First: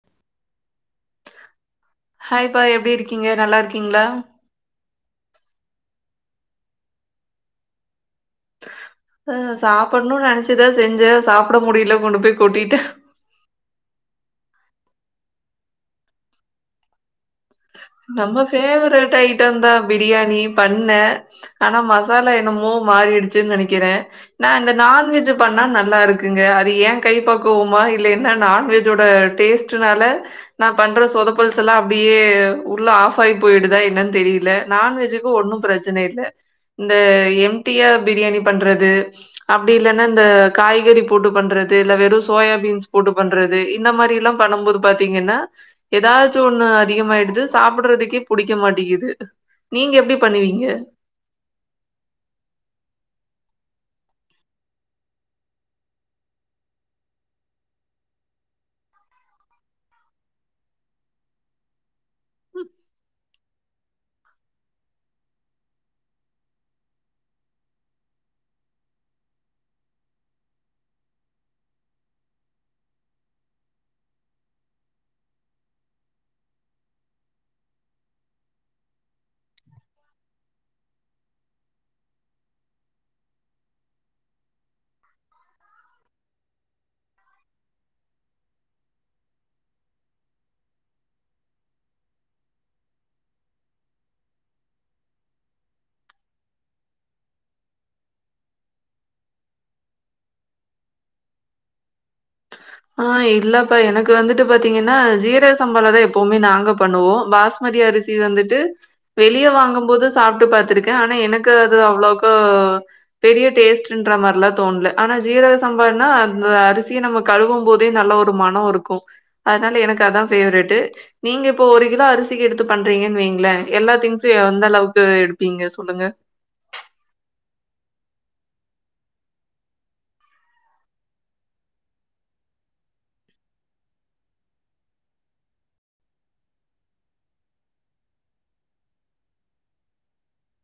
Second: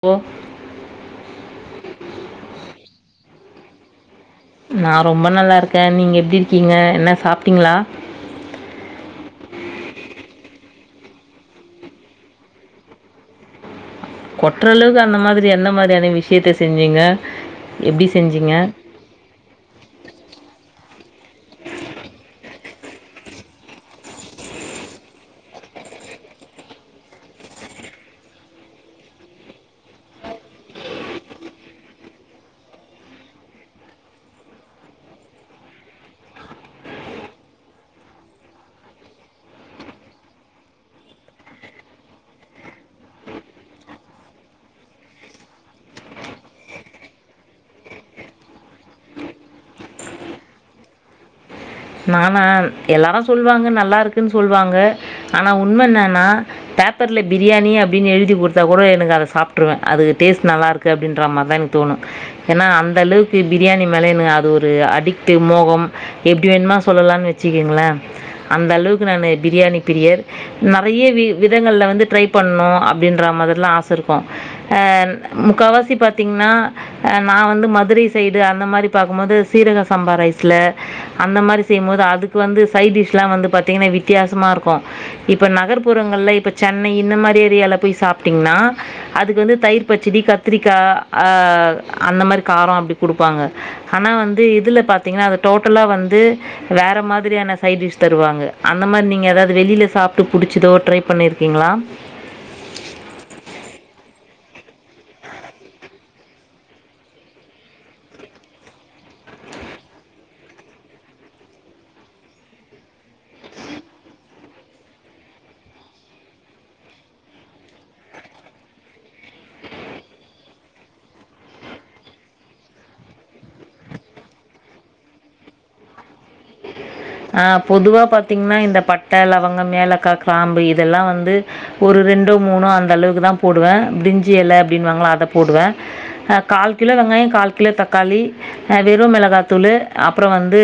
போ ஹாய் பா எப்டி இருக்கீங்க நல்லா இருக்கீங்களா நான் ரொம்ப நல்லாருக்கேன் நீங்க எப்டி இருக்கீங்க என்ன சாப்பிட்டீங்களா அ சாப்புட்ணும்னு நெனைச்சிதான் செஞ்சேன் சாப்புட முடில கொண்டு போய் கொட்டிட்டேன் கொற்றளவுக்கு அந்த மாதிரி என்ன மாரியான விஷயத்த செஞ்சீங்க எப்படி நம்ம செஞ்சீங்க ஃபேவ்ரட் ஐட்டம் தான் பிரியாணி பண்ணேன் ஆனா மசாலா என்னமோ மாறிடுச்சுன்னு நெனைக்கிறேன் நான் இந்த நான்வெஜ்ஜு பண்ணா நல்லா இருக்குங்க அது ஏன் கைப்பக்குவமா இல்ல என்னா நான்வெஜ்ஜோட டேஸ்ட்டுனால நான் பண்ற சொதப்பல்சல்லா அப்டியே உள்ள ஆஃப் ஆகி போயி்டுதா என்னன்னு தெரில நான்வெஜ்ஜுக்கு ஒன்னும் பிரச்சன இல்ல இந்த எம்ட்டியா பிரியாணி பண்றது அப்டி இல்லன்னா இந்த காய்கறி போட்டு பண்றது இல்ல வெறும் சோயா பீன்ஸ் போட்டு பண்றது இந்த மாரில்லா பண்ணம்போது பாத்தீங்கன்னா எதாச்சும் ஒண்ணு அதிகமாயிடுது சாப்புட்றதுக்கே புடிக்க மாட்டிக்குது நீங்க எப்டி பண்ணுவீங்க நானா எல்லாரும் சொல்வாங்க நல்லா இருக்குன்னு சொல்வாங்க ஆனா உண்மன்னன்னா பேப்பர்ல பிரியாணி அப்டின்னு எழுதி குடுத்தா கூட எனக்கு அத சாப்ட்ருவேன் அதுக்கு டேஸ்ட் நல்லா இருக்கு அப்டின்ற மாரிதான் எனக்கு தோணும் ஏன்னா அந்த அளவுக்கு பிரியாணி மேல எனக்கு அது ஒரு அடிக்ட்டு மோகம் எப்டி வேணுமா சொல்லலானு வெச்சுக்குங்களேன் அந்த அளவுக்கு நானு பிரியாணி பிரியர் நறைய வி விதங்கள்ல வந்து ட்ரை பண்னும் அப்டின்ற மாதிரிலாம் ஆசை இருக்கும் ஆ முக்கவாசி பாத்தீங்கன்னா அ நான் வந்து மதுரை சைடு அந்த மாரி பாக்கும்போது சீரக சாம்பா ரைஸ்ல அந்த மாரி செய்யும்போது அதுக்கு வந்து சைடிஷ்லாம் வந்து பாத்தீங்கன்னா வித்தியாசமா இருக்கும் இப்போ நகர்ப்புறங்கள்ல இப்போ சென்னை இந்த மாரி ஏரியால போய் சாப்ட்டிங்கன்னா அதுக்கு வந்து தயிர் பச்சிடி கத்திரிக்காய் அ அந்த மாரி காரம் அப்டி குடுப்பாங்க ஆனா வந்து இதுல பாத்தீங்கன்னா அது டோட்டலா வந்து வேற மாதிரியான சைடிஷ் தருவாங்க அந்த மாரி நீங்க எதாவது வெளியில சாப்ட்டு புடிச்சுதோ ட்ரை பண்ணிருக்கீங்களா ஆ இல்லப்பா எனக்கு வந்துட்டு பாத்தீங்கன்னா ஜீரக சம்பாளதான் எப்பவுமே நாங்க பண்ணுவோம் பாஸ்மதி அரிசி வந்துட்டு வெளிய வாங்கும்போது சாப்ட்டு பாத்துருக்கேன் ஆனா எனக்கு அது அவ்ளோக்கா பெரிய டேஸ்ட்டுன்ற மாரிலாம் தோண்ல ஆனா ஜீரக சம்பான்னா அந்த அரிசிய நம்ம கழுவும் போதே நல்ல ஒரு மணம் இருக்கும் அதனால எனக்கு அதான் ஃபேவரேட்டு் நீங்க இப்போ ஒரு கிலோ அரிசிக்கெடுத்து பண்றீங்கன்னு வைங்களேன் எல்லா திங்ஸுயும் எந்த அளவுக்கு எடுப்பீங்க சொல்லுங்க ஆ பொதுவா பாத்தீங்கன்னா இந்த பட்ட, லவங்கம், ஏலக்காய், கிராம்பு இதெல்லாம் வந்து ஒரு ரெண்டோ மூணோ அந்த அளவுக்கு தான் போடுவேன் பிரிஞ்சி எல அப்டினுவாங்கல்ல அத போடுவேன் அ கால் கிலோ வெங்காயம் கால் கிலோ தக்காளி ஆ வெறும் மெளகாத்தூளு அப்புறம் வந்து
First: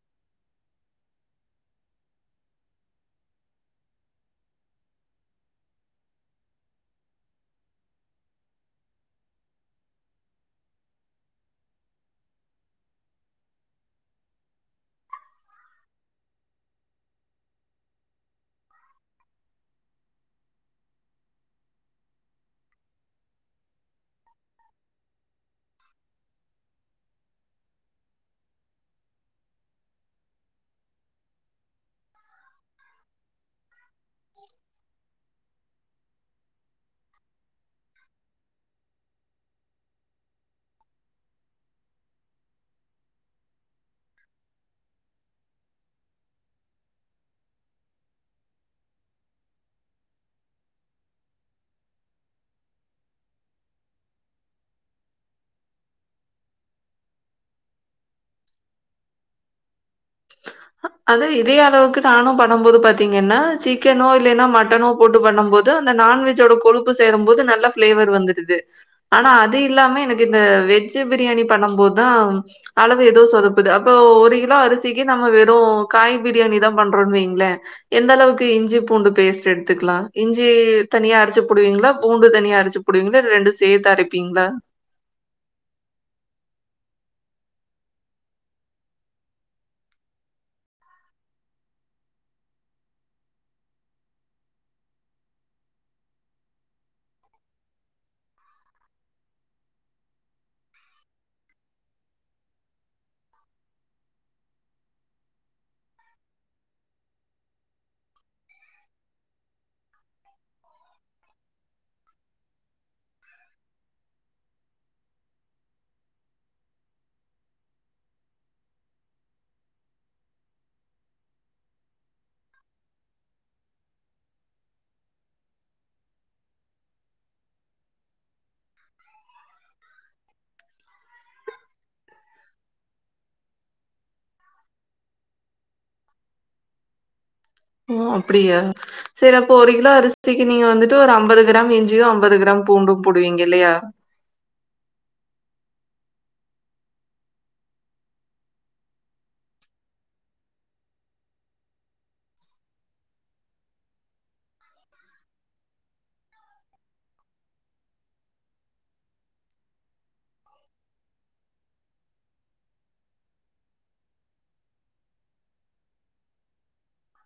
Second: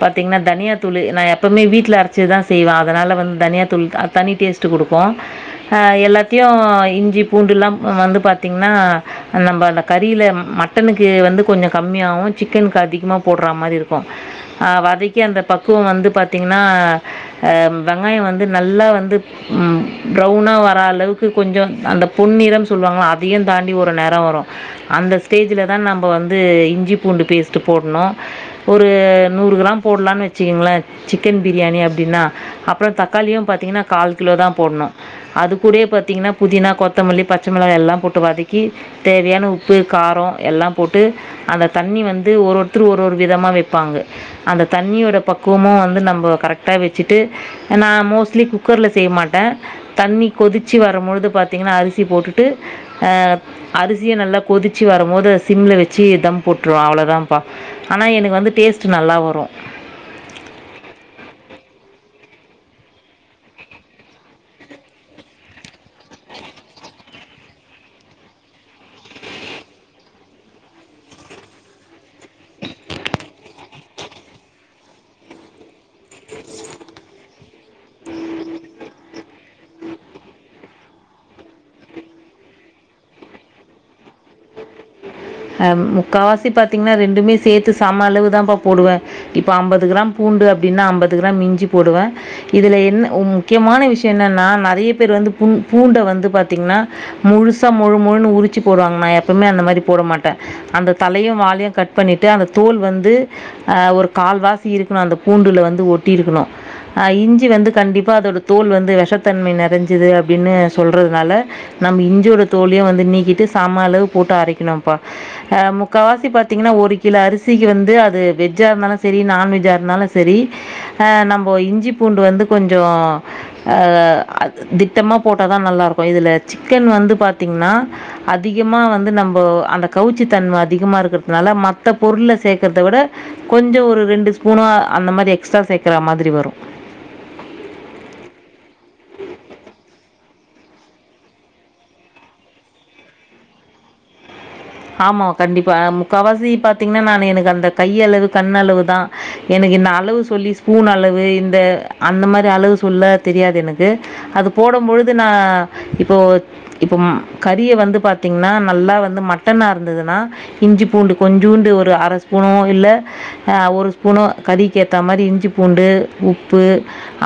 பாத் தீங்கன்னா தனியா தூளு நான் எப்பவுமே வீட்ல அரைச்சது தான் செய்வேன் அதனால வந்து தனியா தூள் அத் தனி டேஸ்ட்டு குடுக்கும் அ எல்லாத்தையும் இஞ்சி பூண்டுலாம் வந்து பாத்தீங்கன்னா நம்ம அந்த கறில மட்டனுக்கு வந்து கொஞ்சம் கம்மியாவும் சிக்கனுக்கு அதிகமா போடுற மாரி இருக்கும் ஆ வதக் க்கி அந்த பக்குவம் வந்து பாத்தீங்கன்னா ஆ வெங்காயம் வந்து நல்லா வந்து ம் ப்ரௌனா வர அளவுக்கு கொஞ்சம் அந்த பொன்னிறம் சொல்லுவாங்கல்ல அதையும் தாண்டி ஒரு நெறம் வரும் அந்த ஸ்டேஜில தான் நம்ப வந்து இஞ்சி பூண்டு பேஸ்ட்டு போட்ணும் ஒரு நூறு கிராம் போட்லான்னு வச்சுக்கோங்களேன் சிக்கன் பிரியாணி அப்டின்னா அப்புறம் தக்காளியும் பாத்தீங்கன்னா கால் கிலோ தான் போட்ணும் அது கூடயே பாத்தீங்கன்னா புதினா கொத்தமல்லி பச்சை மிளகா எல்லாம் போட்டு வதக்கி தேவையான உப்பு காரோ எல்லாம் போட்டு அந்த தண்ணி வந்து ஒரு ஒருத்தரு ஒரு ஒரு விதமா வெப்பாங்க அந்த தண்ணியோட பக்குவமும் வந்து நம்ப கரெக்ட்டா வெச்சுட்டு நான் மோஸ்ட்லி குக்கர்ல செய்ய மாட்ட தண்ணி கொதிச்சு வரும்பொழுது பாத்தீங்கன்னா அரிசி போட்டுட்டு ஆ அரிசிய நல்லா கொதிச்சு வரும் போது சிம்ல வெச்சி தம் போட்ருவே அவ்ளோதான்ப்பா ஆனா எனக்கு வந்து டேஸ்ட்டு நல்லா வ ரோ அது இதே அளவுக்கு நானோ பண்ணம்போது பாத்தீங்கன்னா சிக்கனோ இல்லன்னா மட்டனோ போட்டு பண்ணும்போது அந்த நான்வெஜ்ஜோட கொழுப்பு சேரும் போது நல்ல ஃபிளேவர் வந்துடுது ஆனா அது இல்லாம எனக்கு இந்த வெஜ்ஜு பிரியாணி பண்ணும் போதுதா அளவு ஏதோ சொதப்புது அப்போ ஒரு கிலோ அரிசி இப்பத்திக்கி நம்ம வெறோ காய் பிரியாணிதா பண்றோனு வெய்ங்களே எந்த அளவுக்கு இஞ்சி பூண்டு பேஸ்ட் எடுத்துக்கலா இஞ்சி தனியா அரச்சு போடுவீங்களா பூண்டு தனியா அரச்சு போடுவீங்களா இல்ல ரெண்டு சேர்த்து அரைப்பீங்களா ஹ முக்காவாசி பாத்தீங்கன்னா ரெண்டுமே சேர்த்து சம அளவுதான்ப்பா போடுவ இப்போ அம்பது கிராம் பூண்டு அப்டீன்னா அம்பது கிராம் இஞ்சி போடுவ இதுல என்ன ஒ முக்கியமான விஷயோ என்னன்னா நறைய பேர் வந்து புண் பூண்ட வந்து பாத்தீங்கன்னா முழுசா மொழு மொழுனு உரிச்சு போடுவாங்க நான் எப்பவுமே அந்த மாரி போட மாட் டேன் அந்த தலையு வாலையோ கட் பண்ணிட்டு அந்த தோல் வந்து அ ஒரு கால்வாசி இருக்கணோ அந்த பூண்டுல வந்து ஒட்டி இருக்கணோ ஆ இஞ்சி வந்து கண்டிப்பா அதோட தோல் வந்து விஷத்தன்மை நெறஞ்சது அப்டின்னு சொல்றதுனால நம்ம இஞ்சியோட தோலையும் வந்து நீக்கிட்டு சம அளவு போட்டு அரைக்கணும்ப்பா அ முக்காவாசி பாத்தீங்கன்னா ஒரு கிலோ அரிசிக்கு வந்து அது வெஜ்ஜா இருந்தாலு செரி நான்வெஜ்ஜா இருந்தாலு செரி ஆ நம்ம இஞ்சி பூண்டு வந்து கொஞ்சோ அ அது திட்டமா போட்டாதா நல்லாருக்கோ இதுல சிக்கன் வந்து பாத்தீங்கன்னா அதிகமா வந்து நம்போ அந்த கவுச்சித் தன்மை அதிகமா இருக்கிறதுனால மத்த பொருள்ல சேர்க்கறத விட கொஞ்சோ ஒரு ரெண்டு ஸ்பூணு அந்த மாரி எக்ஸ்ட்ரா சேர்க்கற மாதிரி வரோ ஓ அப்டியா சேரி அப்போ ஒரு கிலோ அரிசிக்கு நீங்க வந்துட்டு ஒரு அம்பது கிராம் இஞ்சியும் அம்பது கிராம் பூண்டும் போடுவீங்க இல்லையா ஆமா கண்டிப்பா முக்காவாசி பாத்தீங்கன்னா நானு எனக்கு அந்த கைய்யளவு கண்ணளவுதா எனக்கு இந்த அளவு சொல்லி ஸ்பூன் அளவு இந்த அந்த மாரி அளவு சொல்ல தெரியாது எனக்கு அது போடும்பொழுது நான் இப்போ இப்பம் கறிய வந்து பாத்தீங்கன்னா நல்லா வந்து மட் டனா இருந்ததுன்னா இஞ்சி பூண்டு கொஞ்சூண்டு ஒரு அரை ஸ்பூணோ இல்ல அன் ஒரு ஸ்பூணோ கறிக்கு ஏத்தா மாரி இஞ்சி பூண்டு உப்பு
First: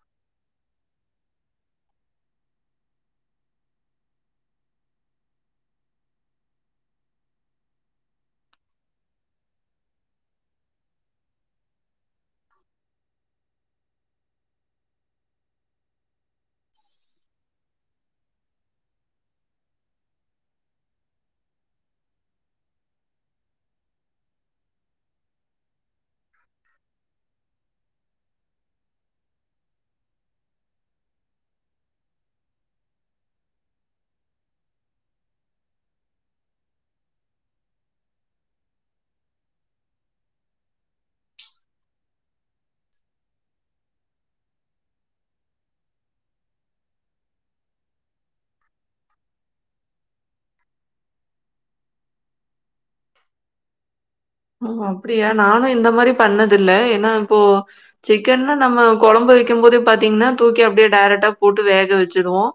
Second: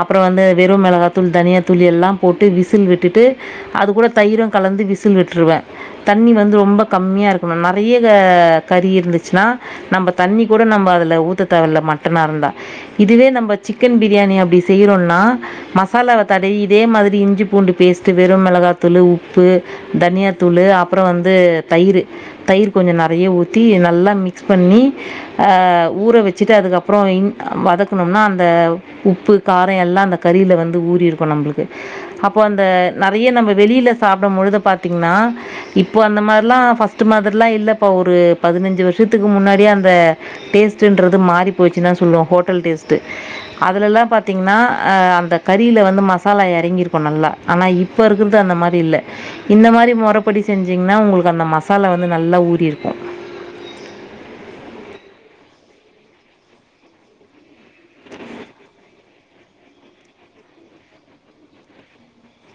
அப்புறோ வந்து வெறு மிளகாய் தூள் தனியாத்தூள் எல்லாம் போட்டு விசில் விட்டுட்டு அது கூட தயிரோ கலந்து விசில் விட்டுருவேன் தண்ணி வந்து ரொம்ப கம்மியா இருக்கணோ நறைய கறி இருந்துச்சுன்னா நம்ம தண்ணி கூட நம்ம அதுல ஊத்த தேவயில்ல மட்டனாருந்தா இதுவே நம்ம சிக்கன் பிரியாணி அப்டி செய்யிறோம்னா மசாலாவை தடவி இதே மாதிரி இஞ்சி பூண்டு பேஸ்ட்டு வெறும் மிளகாத்தூளு உப்பு தனியாத்தூளு அப்புறோ வந்து தயிரு தயிர் கொஞ்சோ நெறைய ஊத்தி நல்லா மிக்ஸ் பண்ணி ஹ ஊற வெச்சுட்டு அதுக்கப்புறோ இங் வதக்குணோம்னா அந்த உப்பு காரம் எல்லாம் அந்த கறில வந்து ஊறிருக்கும் நம்மளுக்கு அப்ப அந்த நெறைய நம்ம வெளில சாப்பிடம்பொழுது பாத்தீங்கன்னா இப்போ அந்த மாரி இப்பெல்லாம் ஃபர்ஸ்ட்டு மாதிரிலாம் இல்லப்பா ஒரு பதினஞ்சு வருஷத்துக்கு முன்னாடியே அந்த டேஸ்ட்டுன்றது மாறிப் போயிறுச்சினுதான் சொல்லுவோ ஹோட்டல் டேஸ்ட்டு அதுலலாம் பாத்தீங்கன்னா அந்த கறில வந்து மசாலா இறங்கிருக்கும் நல்லா ஆனா இப்ப இருக்கிறது அந்த மாரி இல்ல இந்த மாரி முறைப்படி செஞ்சீங்கன்னா உங்குளுக் கு அந்த மசாலா வந்து நல்லா ஊறிருக்கோ ஓ அப்டியா நானும் இந்த மாரி பண்ணதில்ல ஏன்னா இப்போ சிக்கன்னா நம்ம கொழம்பு வைக்கும் போதே பாத்தீங்கன்னா தூக்கி அப்டியே டேரக்ட்டா போட்டு வேக வச்சிருவோம்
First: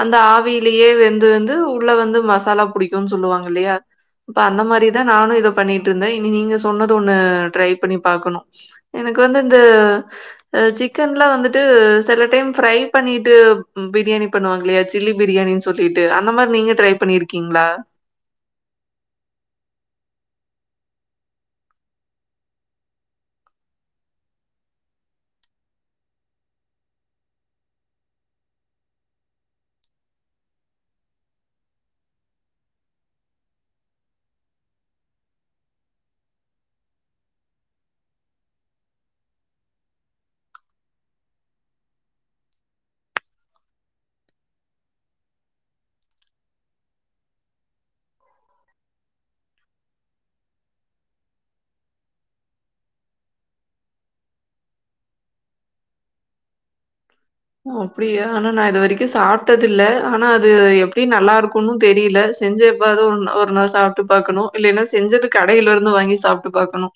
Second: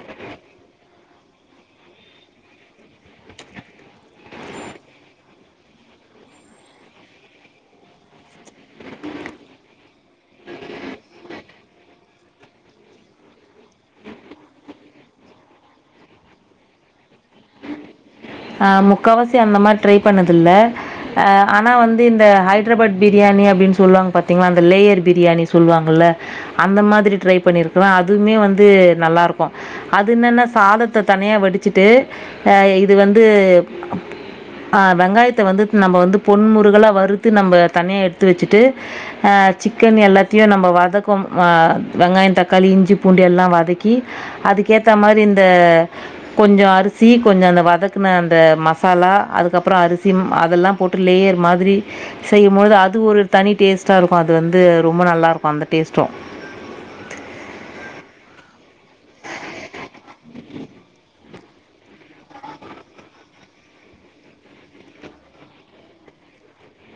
அந்த ஆவியிலேயே வெந்து வெந்து உள்ள வந்து மசாலா புடிக்கும்னு சொல்லுவாங்கல்லையா இப்ப அந்த மாரிதான் நானும் இத பண்ணிட்ருந்தே இனி நீங்க சொன்னது ஒண்ணு ட்ரை பண்ணி பாக்கணோ எனக்கு வந்து இந்த சிக்கன்லாம் வந்துட்டு சில டைம் ஃப்ரை பண்ணிட்டு பிரியாணி பண்ணுவாங்கல்லையா சில்லி பிரியாணின்னு சொல்லிட்டு அந்த மாரி நீங்க ட்ரை பண்ணிருக்கீங்களா ஹ முக்காவாசி அந்த மாதிரி ட்ரை பண்ணது இல்ல அ ஆனா வந்து இந்த ஹைதராபாத் பிரியாணி அப்படின்னு சொல்லுவாங்க பாத்தீங்களா அந்த லேயர் பிரியாணி சொல்லுவாங்கல்ல அந்த மாதிரி ட்ரை பண்ணிருக்கிற அதுமே வந்து நல்லா இருக்கும் அது என்னன்ன சாதத்தை தனியா வடிச்சுட்டு அ அது வந்து அ வெங்காயத்த வந்து நம்ம வந்து பொன்முருகலா வறுத்து நம்ம தனியாக எடுத்து வெச்சுட்டு அ சிக்கன் எல்லாத்தையும் நம்ம வதக்கும் அ வெங்காயம் தக்காளி இஞ்சி பூண்டு எல்லாம் வதக்கி அதுக்க ஏத்தா மாரி இந்த கொஞ்சோ அரிசி கொஞ்சோ அந்த வ தக்குன அந்த மசாலா அதுக்கப்புறோ அரிசி ம் அதெல்லாம் போட்டு லேயர் மாதிரி செய்யும்பொழுது அது ஒரு தனி டேஸ்ட்டாருக்கோ அது வந்து ரொம்ப நல்லாருக்கோ அந்த டேஸ்ட்டும் ஓ அப்டியா ஆனா நான் இது வெரிக் கோ சாப்ட்டது இல்ல ஆனா அது எப்டி நல்லா இருக் ன்னோ தெரியுல செஞ்செப்பாவது ஒருநா ஒரு நாள் சாப்ட்டு பாக்கணோ இல்லன்னா செஞ்சது கடையில இருந்து வாங்கி சாப்பிட்டு பாக்கணோ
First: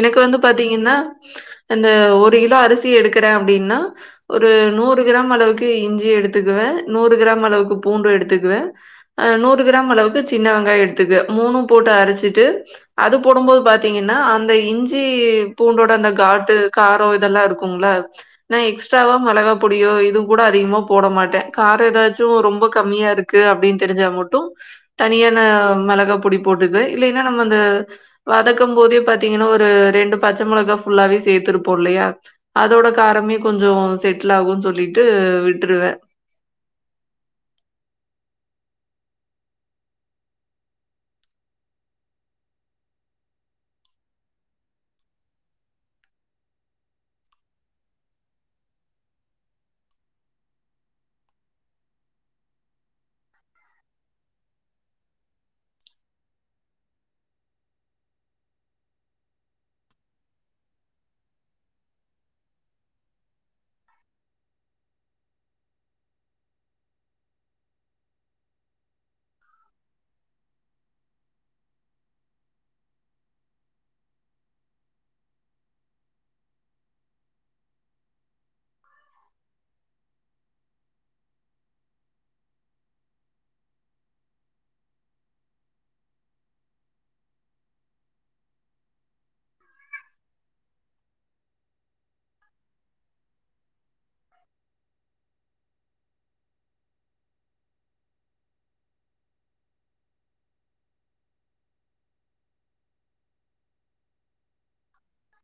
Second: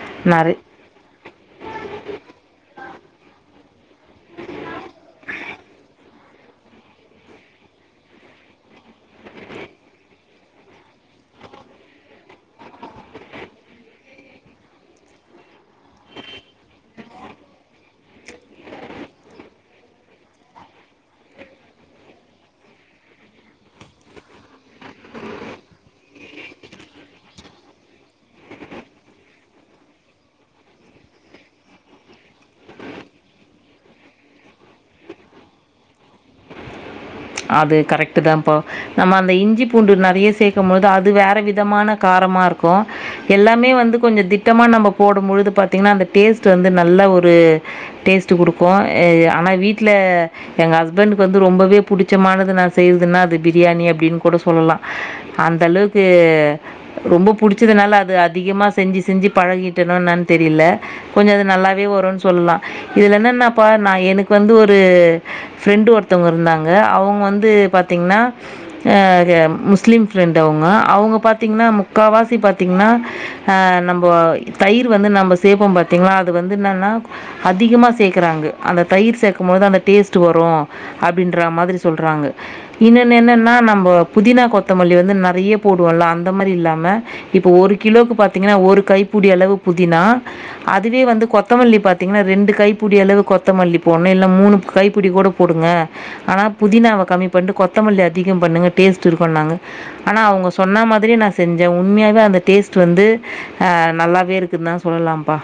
எனக்கு வந்து நிறை பாத்தீங்கன்னா அந்த ஒரு கிலோ அரிசி எடுக்குற அப்டீன்னா ஒரு நூறு கிராம் அளவுக்கு இஞ்சி எடுத்துக்குவே நூறு கிராம் அளவுக்கு பூண்டு எடுத்துக்குவே அ நூறு கிராம் அளவுக்கு சின்ன வெங்காயோ எடுத்துக்குவே மூணும் போட்டு அரச்சிட்டு அது போடும்போது பாத்தீங்கன்னா அந்த இஞ்சி பூண்டோட அந்த காட்டு காரம் இதெல்லா இருக்குங்கள நான் எக்ஸ் ஸ்ட்ராவா மிளகா பொடியோ இதுவும் கூட அதிகமா போட மாட்டேன் காரம் ஏதாச்சு ரொம்ப கம்மியா இருக்கு அப்படின்னு தெரிஞ்சா மட்டும் தனியான மிளகா பொடி போட்டுக்கு இல்லைன்னா நம்ம அந்த வதக்கும் போதே பார்த்தீங்கன்னா ஒரு ரெண்டு பச்சை மிளகாய் ஃபுல்லாவே சேர்த்துருப்போம் இல்லையா அதோட காரமே கொஞ்சம் கொஞ்சோ செட்லாகும்னு சொல்லிட்டு விட்ருவ அது கரெக்ட் தான்ப்பா நம்ம அந்த இஞ்சி பூண்டு நறைய சேர்க்கும் பொழுது அது வேற விதமான காரமா இருக்கோ எல்லாமே வந்து கொஞ்சோ திட்டமா நம்ம போடும்பழுது பாத்தீங்கன்னா அந்த டேஸ்ட் வந்து நல்ல ஒரு டேஸ்ட் குடுக்கு ஆனா வீட்ல எங்க ஹஸ்பண்டக்கு வந்து ரொம்பவே பிடிச்சமானது நான் செய்றதுன்னா அது பிரியாணி அப்டீன்னு கூட சொல்லலா அந்தளவுக்கு ரொம்போ பிடிச்சதுனால அது அதிகமா செஞ்சி செஞ்சி பழகிட்டனான்னு தெரியுல கொஞ்சோ இது நல்லாவே வரோன்னு சொல்லலா இதுல என்னனாப்பா நான் எனக்கு வந்து ஒரு ஃப்ரெண்டு ஒருத்தவுங்க இருந்தாங் க அவுங்க வந்து பாத்தீங்கன்னா அ எ முஸ்லீம் ஃப்ரெண்ட் அவுங்க அவுங்க பாத்தீங்கன்னா முக்காவாசி பாத்தீங்கனா அ நம்ம தயிரு வந்து நம்ம சேப்போ பாத்தீங்களா அது வந்து என்னானா அதிகமா சேக்குறாங்க அந்த தயிர் சேக்கும் போது அந்த டீஸ்ட் வரோ அப்டீன் றா மாதிரி சொல்றாங்க இன்னோன்னு என்னன்னா நம்ம புதினா கொத்தமல்லி வந்து நறைய போடுவோம்ல அந்த மாதிரி இல்லாம இப்ப ஒரு கிலோக்கு பாத்தீங்கனா ஒரு கைப்புடி அளவு புதினா அதுவே வந்து கொத்தமல்லி் பாத்தீங்கன்னா ரெண்டு கைப்புடி அளவு கொத்தமல்லி போடுனோ இல்ல மூணு கைப்புடி கூட போடுங்க ஆனா புதினாவ கம்மி பண்ணுட்டு கொத்தமல்லி அதிகம் பண்ணுங்க டேஸ்ட் இருக்கோன்னாங்க ஆனா அவுங்க சொன்ன மாதிரியே நான் செஞ்சே உண்மையாவே அந்த டேஸ்ட் வந்து ஆ நல்லாவே இருக்குதுதா சொல்லலாம்ப்பா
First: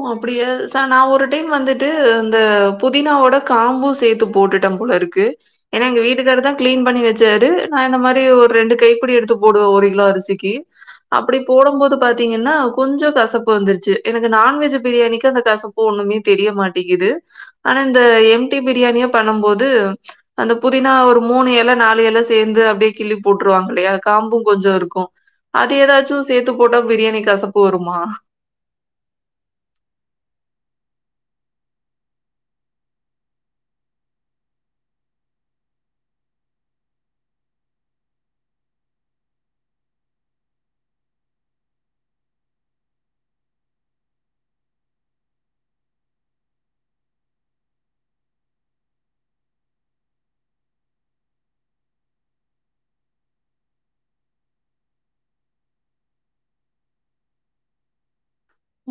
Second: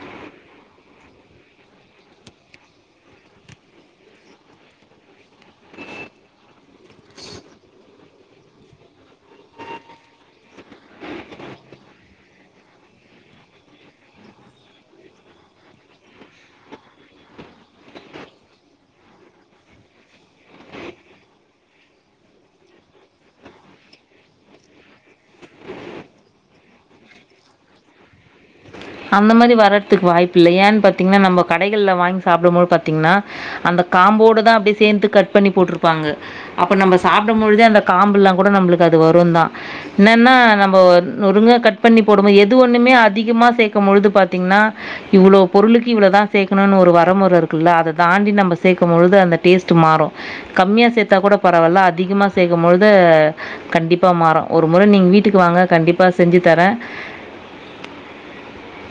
ஓ அப்புடியா சா நான் ஒரு டைம் வந்துட்டு இந்த புதினாவோட காம்பு சேர்த்து போட்டுட்ட போல இருக்கு ஏன்னா எங்க வீட்டுக்கார தா கிளீன் பண்ணி வெச்சாரு நான் இந்த மாரி அப்டி ஒரு ரெண்டு கைப்பிடி எடுத்து போடுவோம் ஒரு கிலோ அரிசிக்கு அப்புடி போடும் போது பாத்தீங்கன்னா கொஞ்சோ கசப்பு வந்துருச்சு எனக்கு நான்வெஜ் பிரியாணிக்கு அந்த கசப்பு ஒண்ணுமே தெரியமாட்டேங்குது ஆனா இந்த எம்டி பிரியாணியா பண்ணும் போது அந்த புதினா ஒரு மூணு இலை நாலு இலை சேர்ந்து அப்படியே கிள்ளி போட்டுருருவாங்க இல்லையா காம்பும் கொஞ்சம் இருக்கோ அது ஏதாச்சும் சேர்த்து போட்டா பிரியாணி கசப்பு வருமா அந்த மாரி வர்றதுக்கு வாய்ப்பு இல் ஏன்னு பாத்தீங்கன்னா நம்ம கடைகள்ல வாங்கி சாப்பிடும்பது பாத்தீங்கன்னா அந்த காம்போட தான் அப்படியே சேர்ந்து கட் பண்ணி போட்டிருப்பாங்க அப்ப நம்ம சாப்பிடும் பொழுத அந்த காம்பு எல்லாம் கூட நம்மளுக்கு அது வரும் தான் என்னன்னா நம்ம நங்கா கட் பண்ணி போடும் போது எது ஒண்ணுமே அதிகமா பொழுது பா்த்தீங்கன்னா இவ்வளோ பொருளுக்கு இவ்வளோதா சேர்க்கணும்னு ஒரு வரமுறை இருக்குல்ல அதை தாண்டி நம்ம சேர்க்கும் பொழுது அந்த டேஸ்ட் மாறும் கம்மியா சேர்த்தா கூட பரவாயில்ல அதிகமா சேர்க்கும் பொழுது கண்டிப்பா மாறும் ஒரு முறை நீங்க வீட்டுக்கு வாங்க கண்டிப்பா செஞ்சு தரே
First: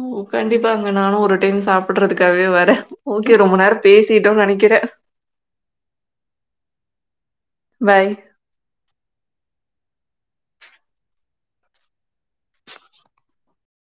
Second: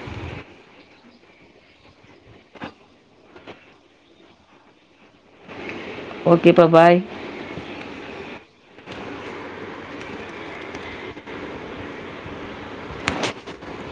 ஓ கண்டிப்பா அங்க நானும் ஒரு டைம் சாப்பிடுறதுக்காவே வரேன் ஓகே ரொம்ப நேரம் பேசிட்டோம் நெனைக்குறே ஓகேப்பா பாய் பாய்